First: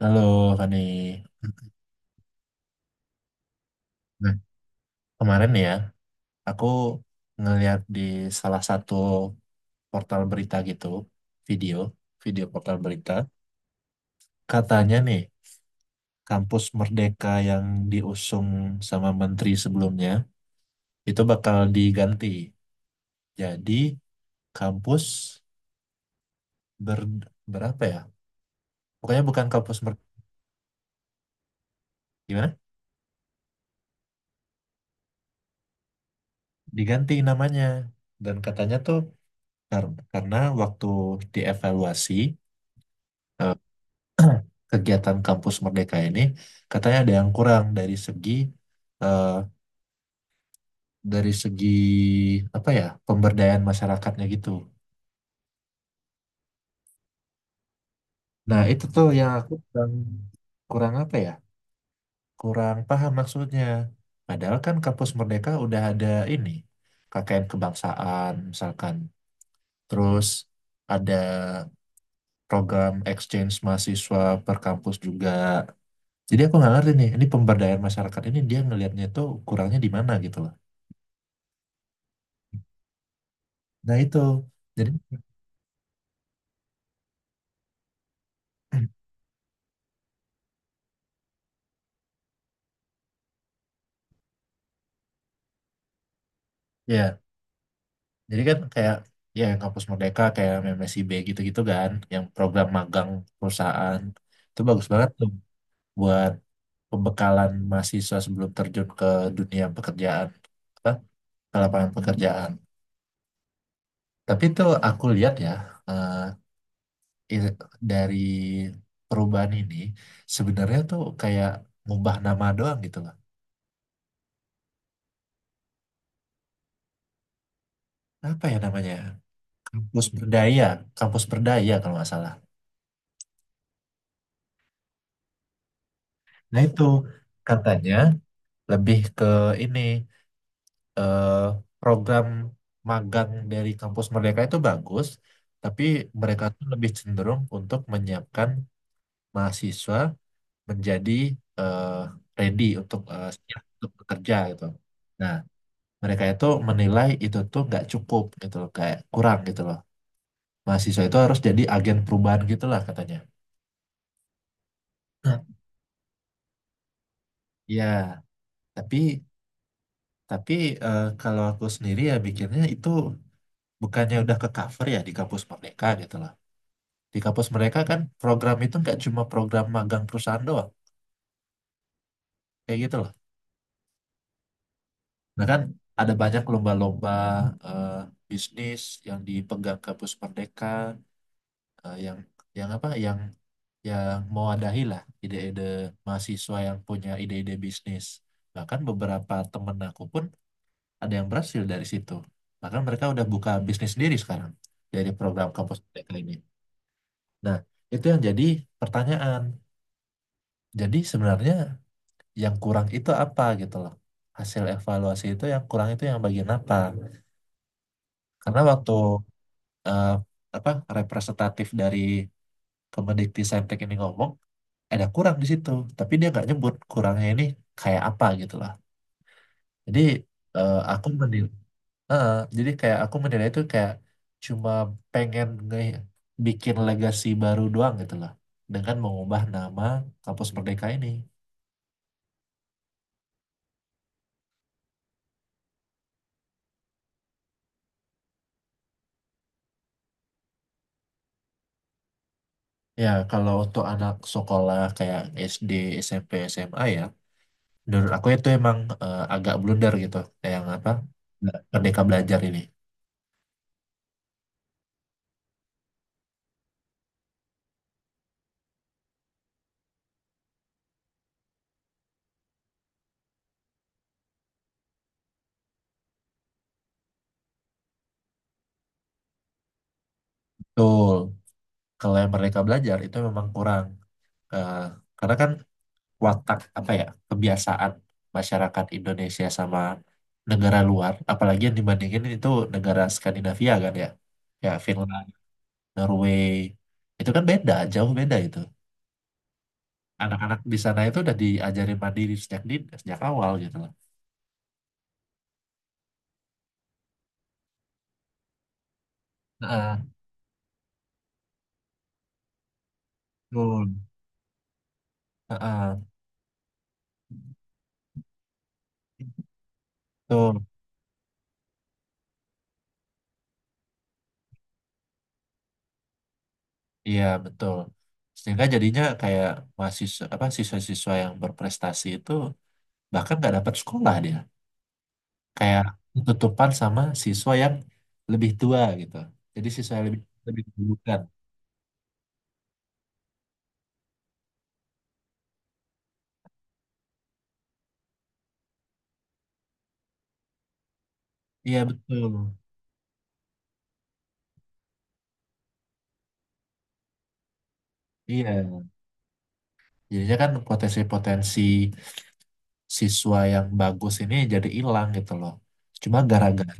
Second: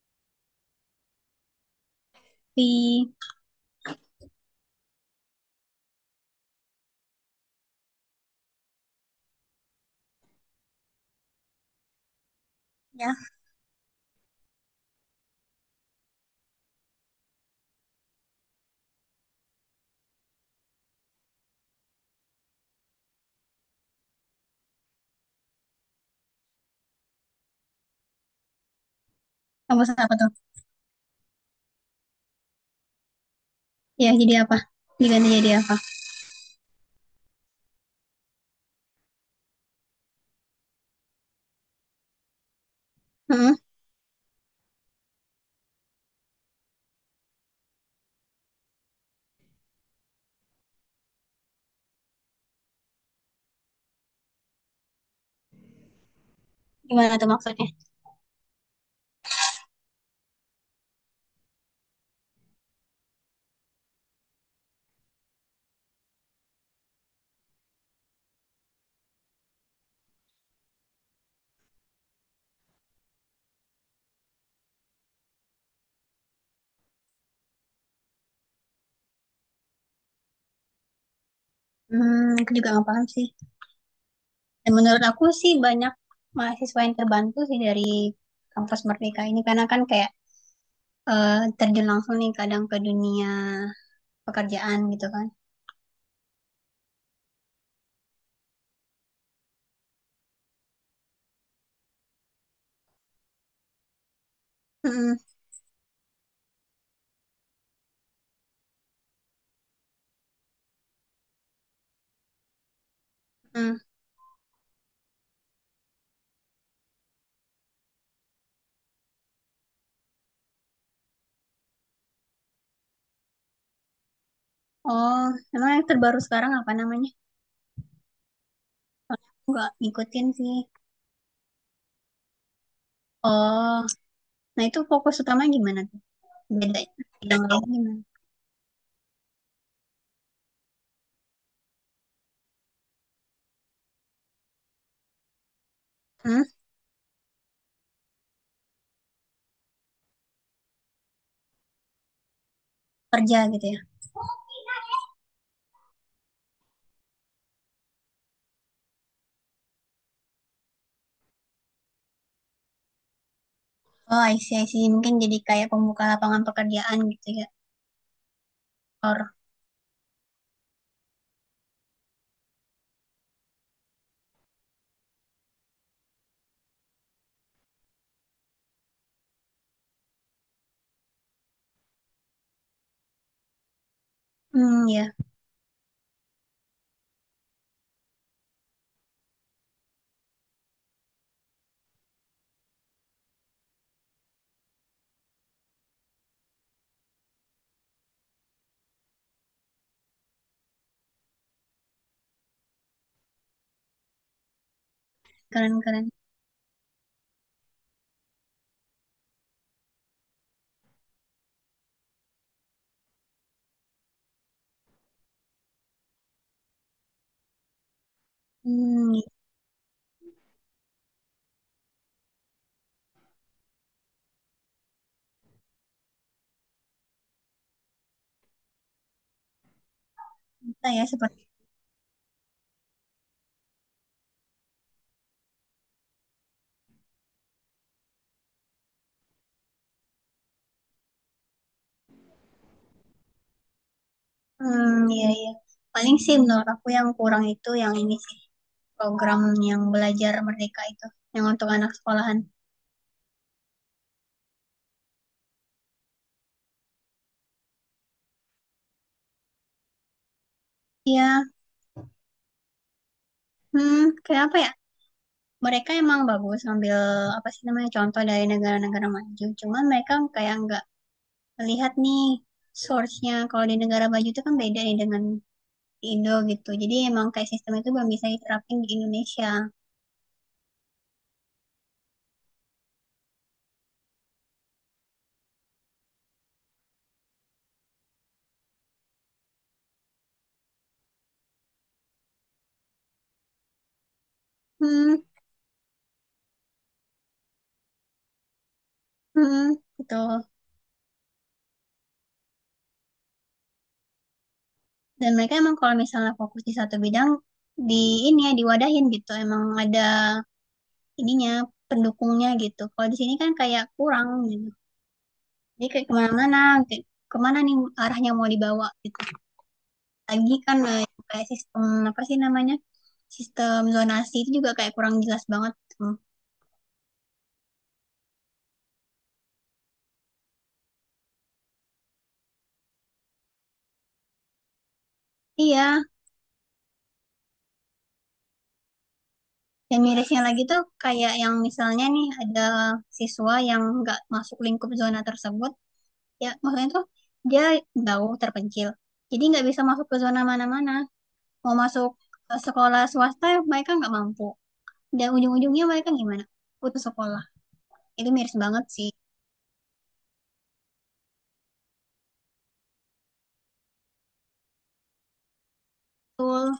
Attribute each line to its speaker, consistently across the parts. Speaker 1: Halo Fani,
Speaker 2: di
Speaker 1: nah kemarin ya aku ngeliat di salah satu portal berita gitu, video, video portal berita,
Speaker 2: Ya.
Speaker 1: katanya nih kampus Merdeka yang diusung sama menteri sebelumnya itu bakal diganti. Jadi kampus ber, berapa ya? Pokoknya bukan kampus
Speaker 2: Kampus apa
Speaker 1: Merdeka,
Speaker 2: tuh?
Speaker 1: gimana?
Speaker 2: Ya, jadi apa? Diganti jadi apa?
Speaker 1: Diganti namanya. Dan katanya tuh karena waktu dievaluasi
Speaker 2: Hmm,
Speaker 1: eh, kegiatan kampus Merdeka ini katanya ada yang kurang dari segi eh, dari segi apa ya pemberdayaan masyarakatnya gitu.
Speaker 2: gimana tuh maksudnya?
Speaker 1: Nah itu tuh yang aku kurang kurang apa ya kurang paham maksudnya. Padahal kan kampus Merdeka udah ada ini KKN kebangsaan misalkan, terus ada program exchange mahasiswa per kampus juga. Jadi aku nggak ngerti nih, ini pemberdayaan masyarakat ini dia ngelihatnya tuh kurangnya di mana gitu loh.
Speaker 2: Aku juga nggak paham sih.
Speaker 1: Nah itu
Speaker 2: Dan
Speaker 1: jadi
Speaker 2: menurut aku sih banyak mahasiswa yang terbantu sih dari kampus Merdeka ini karena kan kayak eh, terjun langsung nih kadang ke dunia pekerjaan gitu kan.
Speaker 1: ya jadi kan kayak ya yang kampus Merdeka kayak MMSIB gitu-gitu kan yang program magang perusahaan itu bagus banget tuh
Speaker 2: Hmm.
Speaker 1: buat pembekalan mahasiswa sebelum terjun ke dunia pekerjaan apa ke lapangan pekerjaan.
Speaker 2: Hmm.
Speaker 1: Tapi itu aku lihat ya, eh, i- dari perubahan ini sebenarnya tuh kayak ngubah nama doang gitu loh.
Speaker 2: Oh, emang yang terbaru sekarang apa namanya?
Speaker 1: Apa ya namanya,
Speaker 2: Nggak
Speaker 1: kampus
Speaker 2: ngikutin sih.
Speaker 1: berdaya kampus berdaya kalau nggak salah.
Speaker 2: Oh, nah itu fokus utama gimana tuh?
Speaker 1: Nah itu
Speaker 2: Bedanya? Bidang lain
Speaker 1: katanya
Speaker 2: gimana?
Speaker 1: lebih ke ini, eh, program magang dari kampus mereka itu bagus, tapi
Speaker 2: Hmm,
Speaker 1: mereka tuh lebih cenderung untuk menyiapkan mahasiswa menjadi eh,
Speaker 2: kerja
Speaker 1: siap
Speaker 2: gitu ya?
Speaker 1: untuk bekerja gitu. Nah mereka itu menilai itu tuh nggak cukup gitu loh, kayak kurang gitu loh. Mahasiswa itu harus jadi agen perubahan gitu lah katanya.
Speaker 2: Oh, I see, I see. Mungkin jadi
Speaker 1: Nah,
Speaker 2: kayak pembuka lapangan pekerjaan gitu ya.
Speaker 1: ya, tapi
Speaker 2: Or,
Speaker 1: tapi kalau aku sendiri ya bikinnya itu bukannya udah ke cover ya di kampus mereka gitu loh. Di kampus mereka kan program itu nggak cuma program magang perusahaan doang, kayak gitu loh.
Speaker 2: hmm, ya,
Speaker 1: Nah kan ada banyak lomba-lomba eh, bisnis yang dipegang kampus Merdeka, eh, yang apa yang mau adahi lah ide-ide mahasiswa yang punya ide-ide bisnis. Bahkan beberapa temen aku pun ada yang berhasil dari situ. Bahkan mereka udah buka bisnis sendiri sekarang dari program kampus
Speaker 2: keren-keren.
Speaker 1: Merdeka ini. Nah, itu yang jadi pertanyaan. Jadi sebenarnya yang kurang itu apa gitu loh. Hasil evaluasi itu yang kurang itu yang bagian apa? Karena waktu
Speaker 2: Gitu
Speaker 1: eh, apa representatif dari Kemendikti Saintek ini ngomong ada kurang di situ, tapi dia nggak nyebut kurangnya ini kayak apa gitu loh. Jadi
Speaker 2: bisa ya
Speaker 1: aku
Speaker 2: seperti.
Speaker 1: menilai, jadi kayak aku menilai itu kayak cuma pengen bikin legasi baru doang gitu loh, dengan mengubah nama Kampus Merdeka ini.
Speaker 2: Hmm, iya, iya. Paling sih menurut aku yang kurang itu yang ini sih program yang belajar merdeka itu, yang untuk anak sekolahan.
Speaker 1: Ya, kalau untuk anak sekolah kayak SD, SMP, SMA ya, menurut aku itu emang agak blunder gitu. Kayak yang apa?
Speaker 2: Iya,
Speaker 1: Nah, Merdeka belajar ini.
Speaker 2: hmm, kayak apa ya? Mereka emang bagus ngambil apa sih namanya contoh dari negara-negara maju. Cuman mereka kayak nggak melihat nih source-nya. Kalau di negara maju itu kan beda nih dengan Indo gitu. Jadi emang kayak sistem itu belum bisa diterapin di Indonesia.
Speaker 1: Betul. Kalau yang merdeka belajar itu memang kurang. Eh, karena kan watak apa ya, kebiasaan masyarakat Indonesia sama negara luar, apalagi yang dibandingin itu negara Skandinavia kan ya. Ya,
Speaker 2: Hmm,
Speaker 1: Finland, Norway. Itu kan beda, jauh beda itu
Speaker 2: hmm, gitu.
Speaker 1: anak-anak di sana itu udah diajarin mandiri sejak awal gitu.
Speaker 2: Dan mereka emang kalau misalnya fokus di satu bidang di ini ya diwadahin gitu. Emang
Speaker 1: Heeh,
Speaker 2: ada ininya pendukungnya gitu. Kalau di sini kan kayak
Speaker 1: betul.
Speaker 2: kurang gitu. Jadi
Speaker 1: Heeh,
Speaker 2: kayak kemana-mana, kayak kemana nih arahnya mau dibawa gitu. Lagi
Speaker 1: betul.
Speaker 2: kan kayak sistem apa sih namanya? Sistem zonasi itu juga kayak kurang jelas banget. Hmm.
Speaker 1: Iya, betul. Sehingga jadinya kayak mahasiswa apa siswa-siswa yang berprestasi itu bahkan nggak dapat sekolah dia. Kayak
Speaker 2: Iya,
Speaker 1: tutupan sama siswa yang lebih tua gitu. Jadi siswa
Speaker 2: dan
Speaker 1: yang lebih
Speaker 2: mirisnya lagi
Speaker 1: lebih
Speaker 2: tuh
Speaker 1: dulukan.
Speaker 2: kayak yang misalnya nih ada siswa yang nggak masuk lingkup zona tersebut, ya maksudnya tuh dia jauh terpencil. Jadi nggak bisa masuk ke zona mana-mana. Mau
Speaker 1: Iya,
Speaker 2: masuk
Speaker 1: betul.
Speaker 2: ke sekolah swasta mereka nggak mampu. Dan ujung-ujungnya mereka gimana? Putus sekolah. Itu miris banget
Speaker 1: Iya.
Speaker 2: sih.
Speaker 1: Jadinya kan potensi-potensi siswa yang bagus ini jadi hilang gitu loh. Cuma gara-gara
Speaker 2: Betul.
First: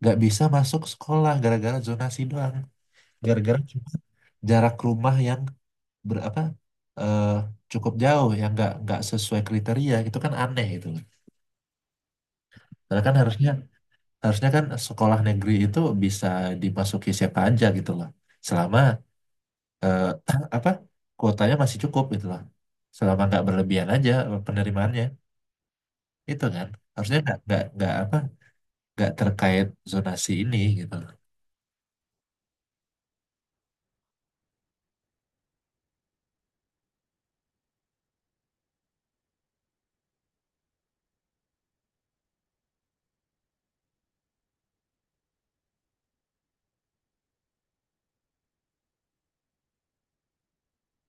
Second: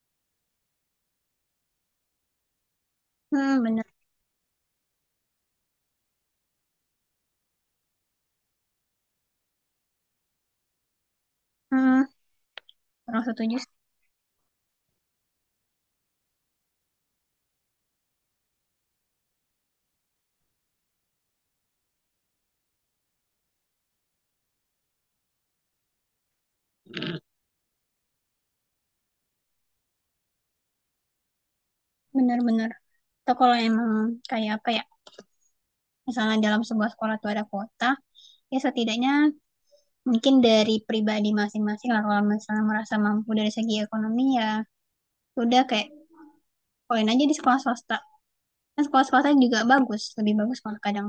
Speaker 1: nggak bisa masuk sekolah gara-gara zonasi doang. Gara-gara
Speaker 2: Hmm, bener.
Speaker 1: cuma jarak rumah yang berapa eh cukup jauh ya nggak sesuai kriteria itu kan aneh gitu loh.
Speaker 2: Hmm,
Speaker 1: Karena kan
Speaker 2: kurang
Speaker 1: harusnya,
Speaker 2: setuju sih.
Speaker 1: harusnya kan sekolah negeri itu bisa dimasuki siapa aja gitu loh. Selama eh, apa kuotanya masih cukup gitu loh. Selama nggak berlebihan aja penerimaannya itu kan harusnya nggak terkait zonasi ini gitu loh.
Speaker 2: Bener-bener. Atau kalau emang kayak apa ya? Misalnya dalam sebuah sekolah tuh ada kota, ya setidaknya mungkin dari pribadi masing-masing lah kalau misalnya merasa mampu dari segi ekonomi ya udah kayak poin aja di sekolah swasta kan sekolah swasta juga bagus lebih bagus malah kadang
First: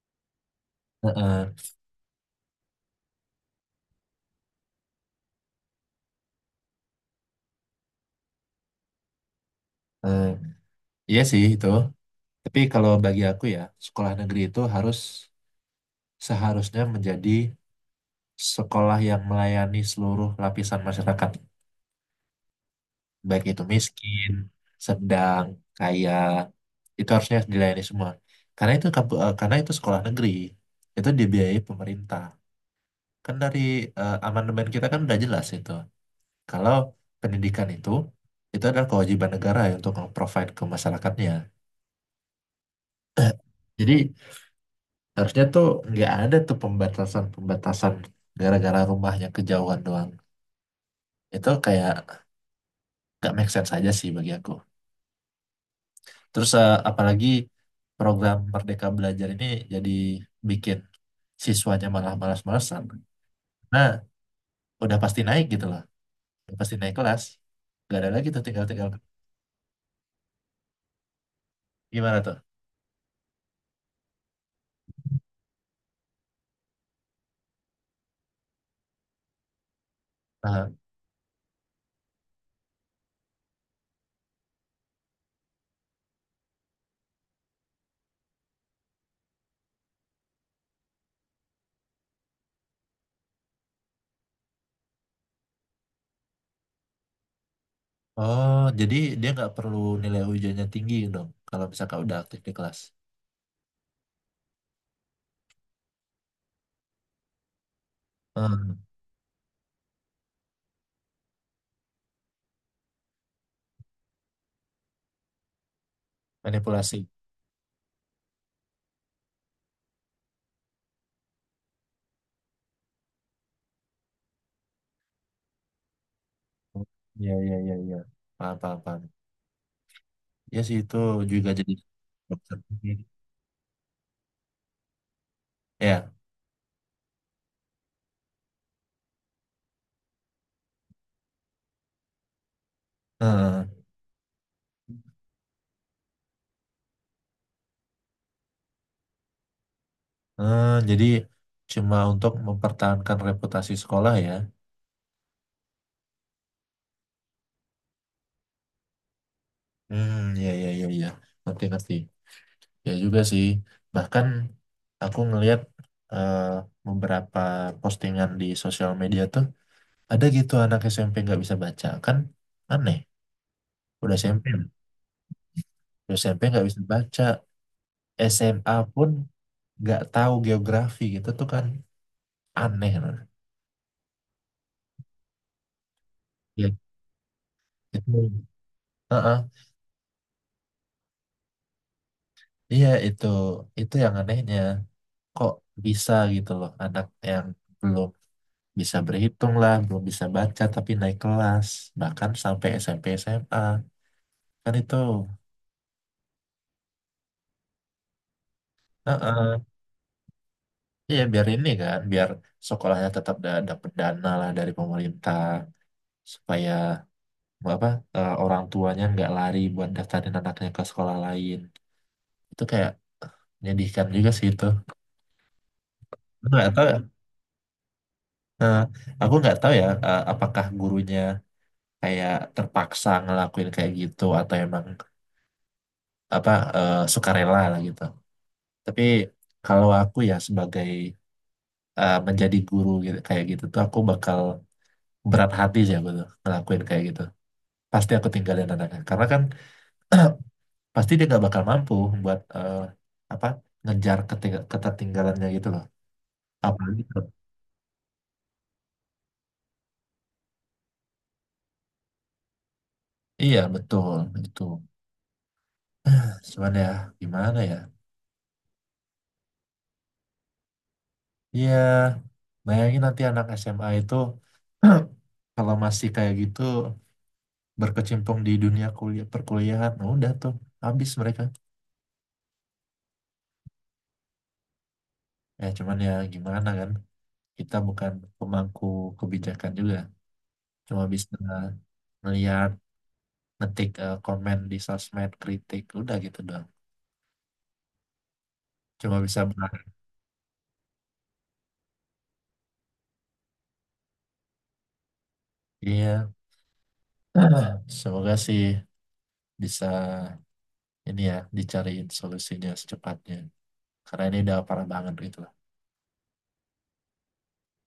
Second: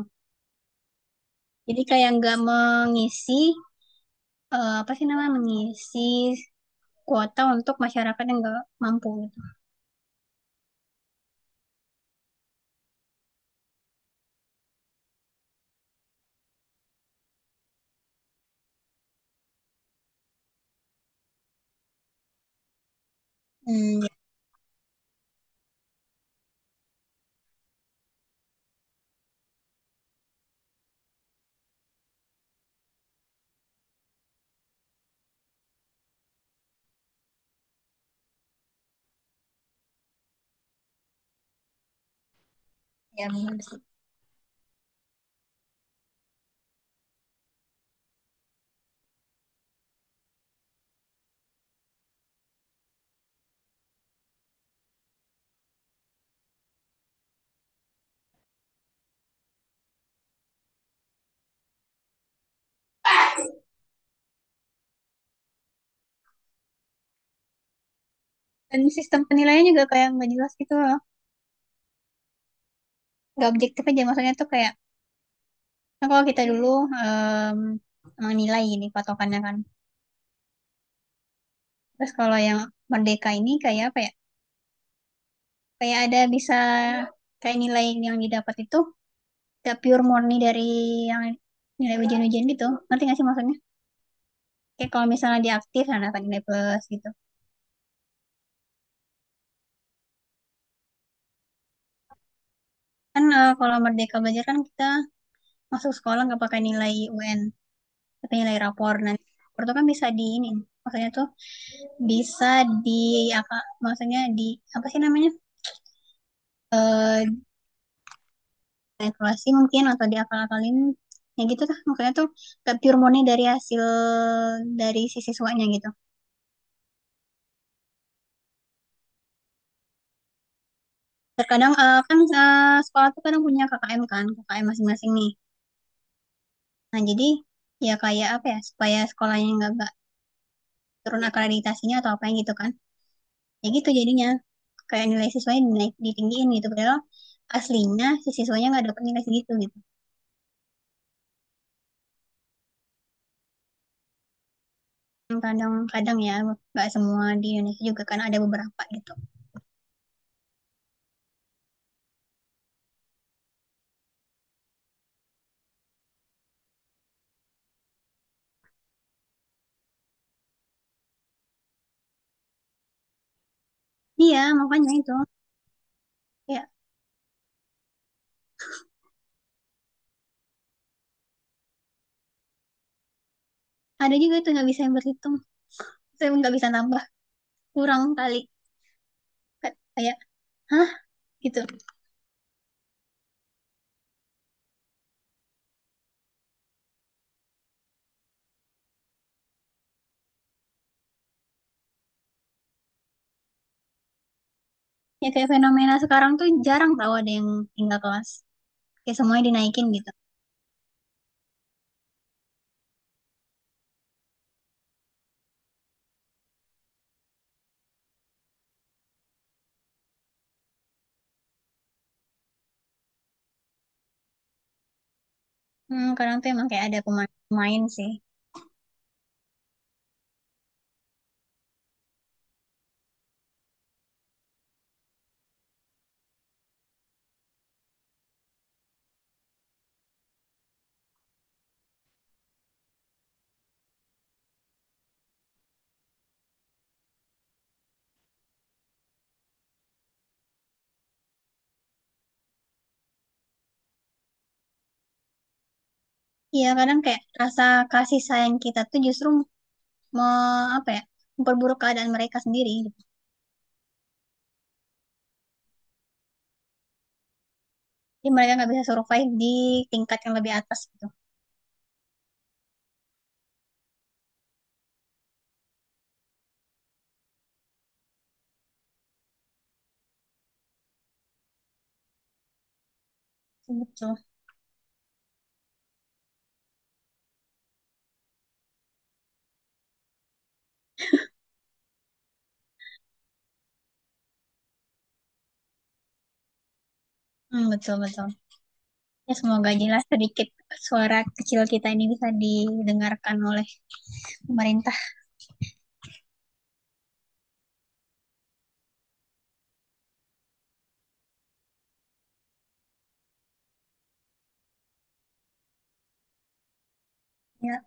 Speaker 1: Heeh.
Speaker 2: jadi kayak nggak mengisi apa sih namanya mengisi kuota untuk masyarakat yang nggak mampu gitu.
Speaker 1: Eh, iya sih itu. Tapi kalau bagi aku ya sekolah negeri itu seharusnya menjadi sekolah yang melayani seluruh lapisan masyarakat, baik itu
Speaker 2: Hmm,
Speaker 1: miskin, sedang, kaya, itu harusnya dilayani semua. Karena itu sekolah negeri, itu dibiayai pemerintah. Kan dari amandemen kita kan udah jelas itu. Kalau pendidikan itu adalah kewajiban negara ya untuk nge-provide ke masyarakatnya.
Speaker 2: ya, ya benar sih.
Speaker 1: Jadi harusnya tuh nggak ada tuh pembatasan-pembatasan gara-gara rumahnya kejauhan doang. Itu kayak nggak make sense aja sih bagi aku. Terus apalagi program Merdeka Belajar ini jadi bikin siswanya malah malas-malasan. Nah, udah pasti naik gitu loh. Udah pasti naik kelas. Gak ada lagi tuh
Speaker 2: Dan
Speaker 1: tinggal-tinggal.
Speaker 2: sistem penilaian juga kayak nggak jelas gitu loh,
Speaker 1: Gimana tuh?
Speaker 2: nggak objektif aja, maksudnya tuh kayak kan kalau kita dulu menilai ini patokannya kan.
Speaker 1: Aha.
Speaker 2: Terus kalau yang merdeka ini kayak apa ya, kayak ada bisa kayak nilai yang didapat itu gak pure murni dari yang nilai ujian-ujian gitu, ngerti gak sih maksudnya, kayak kalau misalnya dia aktif nah dapat nilai plus gitu.
Speaker 1: Oh, jadi dia nggak perlu nilai ujiannya tinggi dong kalau misalkan udah aktif di kelas.
Speaker 2: Kan kalau merdeka belajar kan kita masuk sekolah nggak pakai nilai UN tapi nilai
Speaker 1: Hmm,
Speaker 2: rapor, nah rapor itu kan bisa di ini, maksudnya tuh bisa di apa, maksudnya di apa sih namanya,
Speaker 1: manipulasi.
Speaker 2: eh evaluasi mungkin atau diakal-akalin, ya gitu tuh maksudnya tuh gak pure murni dari hasil dari si siswanya gitu.
Speaker 1: Iya, iya, iya, iya. Paham, paham, paham. Ya sih itu juga jadi
Speaker 2: Terkadang kan
Speaker 1: dokter.
Speaker 2: sekolah tuh kadang punya KKM kan, KKM masing-masing nih.
Speaker 1: Ya.
Speaker 2: Nah jadi ya kayak apa ya supaya sekolahnya nggak turun akreditasinya atau apa yang gitu kan.
Speaker 1: Heeh.
Speaker 2: Ya gitu jadinya kayak nilai siswanya dinaik, ditinggiin gitu. Padahal aslinya si siswanya nggak dapet nilai segitu gitu.
Speaker 1: Heeh, jadi cuma untuk mempertahankan reputasi sekolah ya.
Speaker 2: Kadang-kadang ya nggak semua di Indonesia juga, kan ada beberapa gitu.
Speaker 1: Hmm, ya, ya, ya, ya. Ngerti, ngerti. Ya juga sih. Bahkan aku ngelihat eh, beberapa postingan di sosial media tuh ada gitu anak SMP nggak bisa baca kan aneh. Udah
Speaker 2: Iya
Speaker 1: SMP,
Speaker 2: makanya itu,
Speaker 1: udah SMP nggak
Speaker 2: ya
Speaker 1: bisa baca, SMA pun nggak tahu geografi gitu tuh kan aneh loh.
Speaker 2: ada juga itu nggak bisa yang berhitung, saya nggak bisa
Speaker 1: Ya,
Speaker 2: nambah kurang kali.
Speaker 1: itu, Heeh.
Speaker 2: Kayak, hah, gitu.
Speaker 1: Iya itu, itu yang anehnya. Kok bisa gitu loh anak yang belum bisa berhitung lah, belum bisa baca tapi naik kelas, bahkan sampai SMP SMA kan itu,
Speaker 2: Ya kayak fenomena sekarang tuh jarang tau ada yang tinggal kelas. Kayak semuanya
Speaker 1: Heeh.
Speaker 2: dinaikin gitu.
Speaker 1: Iya biar ini kan, biar sekolahnya tetap dapat dana lah dari pemerintah supaya apa orang tuanya nggak lari buat daftarin anaknya ke sekolah lain, itu kayak menyedihkan juga sih itu.
Speaker 2: Kadang
Speaker 1: Aku
Speaker 2: tuh emang
Speaker 1: nggak tahu,
Speaker 2: kayak
Speaker 1: ya,
Speaker 2: ada pemain-pemain sih.
Speaker 1: eh, aku nggak tahu ya apakah gurunya kayak terpaksa ngelakuin kayak gitu atau emang apa sukarela lah gitu. Tapi kalau aku ya sebagai menjadi guru gitu, kayak gitu tuh aku bakal berat hati sih aku tuh ngelakuin kayak gitu. Pasti aku tinggalin anaknya. Karena kan pasti dia nggak bakal mampu buat eh, apa ngejar ketertinggalannya gitu loh.
Speaker 2: Iya kadang
Speaker 1: Apalagi
Speaker 2: kayak
Speaker 1: ke-
Speaker 2: rasa kasih sayang kita tuh justru me, apa ya, memperburuk keadaan mereka sendiri. Gitu.
Speaker 1: iya betul itu. Cuman ya gimana ya?
Speaker 2: Jadi mereka nggak bisa survive di tingkat yang lebih atas gitu.
Speaker 1: Ya bayangin nanti anak SMA itu kalau masih kayak gitu berkecimpung di dunia kuliah perkuliahan, nah udah tuh habis mereka.
Speaker 2: Betul.
Speaker 1: Ya, cuman ya gimana kan, kita bukan pemangku kebijakan juga. Cuma bisa melihat, komen di sosmed, kritik, udah gitu doang.
Speaker 2: Hmm, betul, betul.
Speaker 1: Cuma
Speaker 2: Ya
Speaker 1: bisa
Speaker 2: semoga
Speaker 1: berharap,
Speaker 2: jelas sedikit, suara kecil kita ini bisa didengarkan oleh pemerintah.
Speaker 1: iya, semoga sih bisa ini ya, dicariin solusinya secepatnya. Karena ini udah parah banget gitu lah.
Speaker 2: Ya,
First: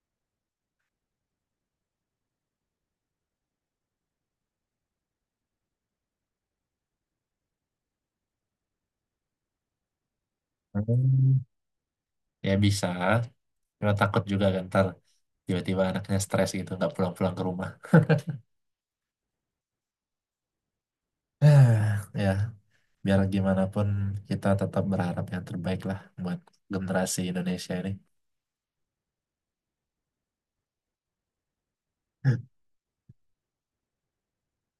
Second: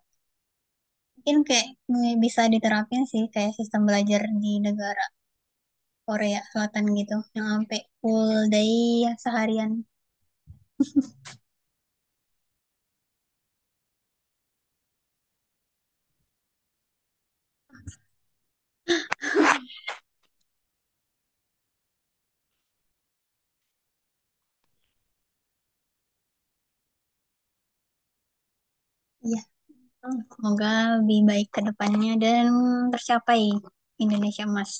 Speaker 2: mungkin kayak bisa diterapin sih kayak sistem belajar di negara Korea Selatan gitu yang sampai full day ya, seharian.
Speaker 1: Hmm, ya bisa, cuma takut juga kan ntar tiba-tiba anaknya stres gitu, nggak pulang-pulang ke rumah. Ya, biar gimana pun kita tetap berharap yang terbaik lah buat generasi Indonesia ini.
Speaker 2: Iya, semoga lebih baik ke depannya dan tercapai Indonesia Emas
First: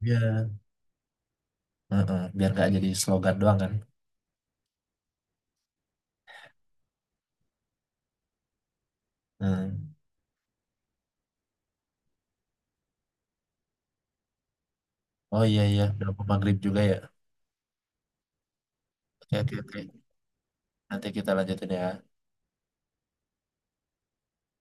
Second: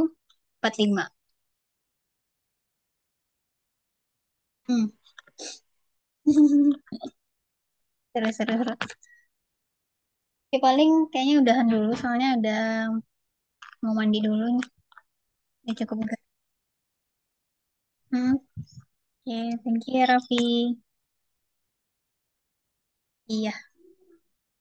Speaker 1: Ya, Heeh, biar nggak jadi slogan doang kan.
Speaker 2: Hmm. Seru, seru, seru.
Speaker 1: Hmm.
Speaker 2: Ya, paling kayaknya udahan dulu soalnya udah mau mandi dulu nih.
Speaker 1: Oh iya
Speaker 2: Udah
Speaker 1: iya,
Speaker 2: cukup,
Speaker 1: udah
Speaker 2: enggak?
Speaker 1: mau maghrib juga ya.
Speaker 2: Hmm. Oke,
Speaker 1: Oke
Speaker 2: okay,
Speaker 1: oke
Speaker 2: thank you
Speaker 1: oke.
Speaker 2: ya, Raffi.
Speaker 1: Nanti kita lanjutin ya.
Speaker 2: Iya.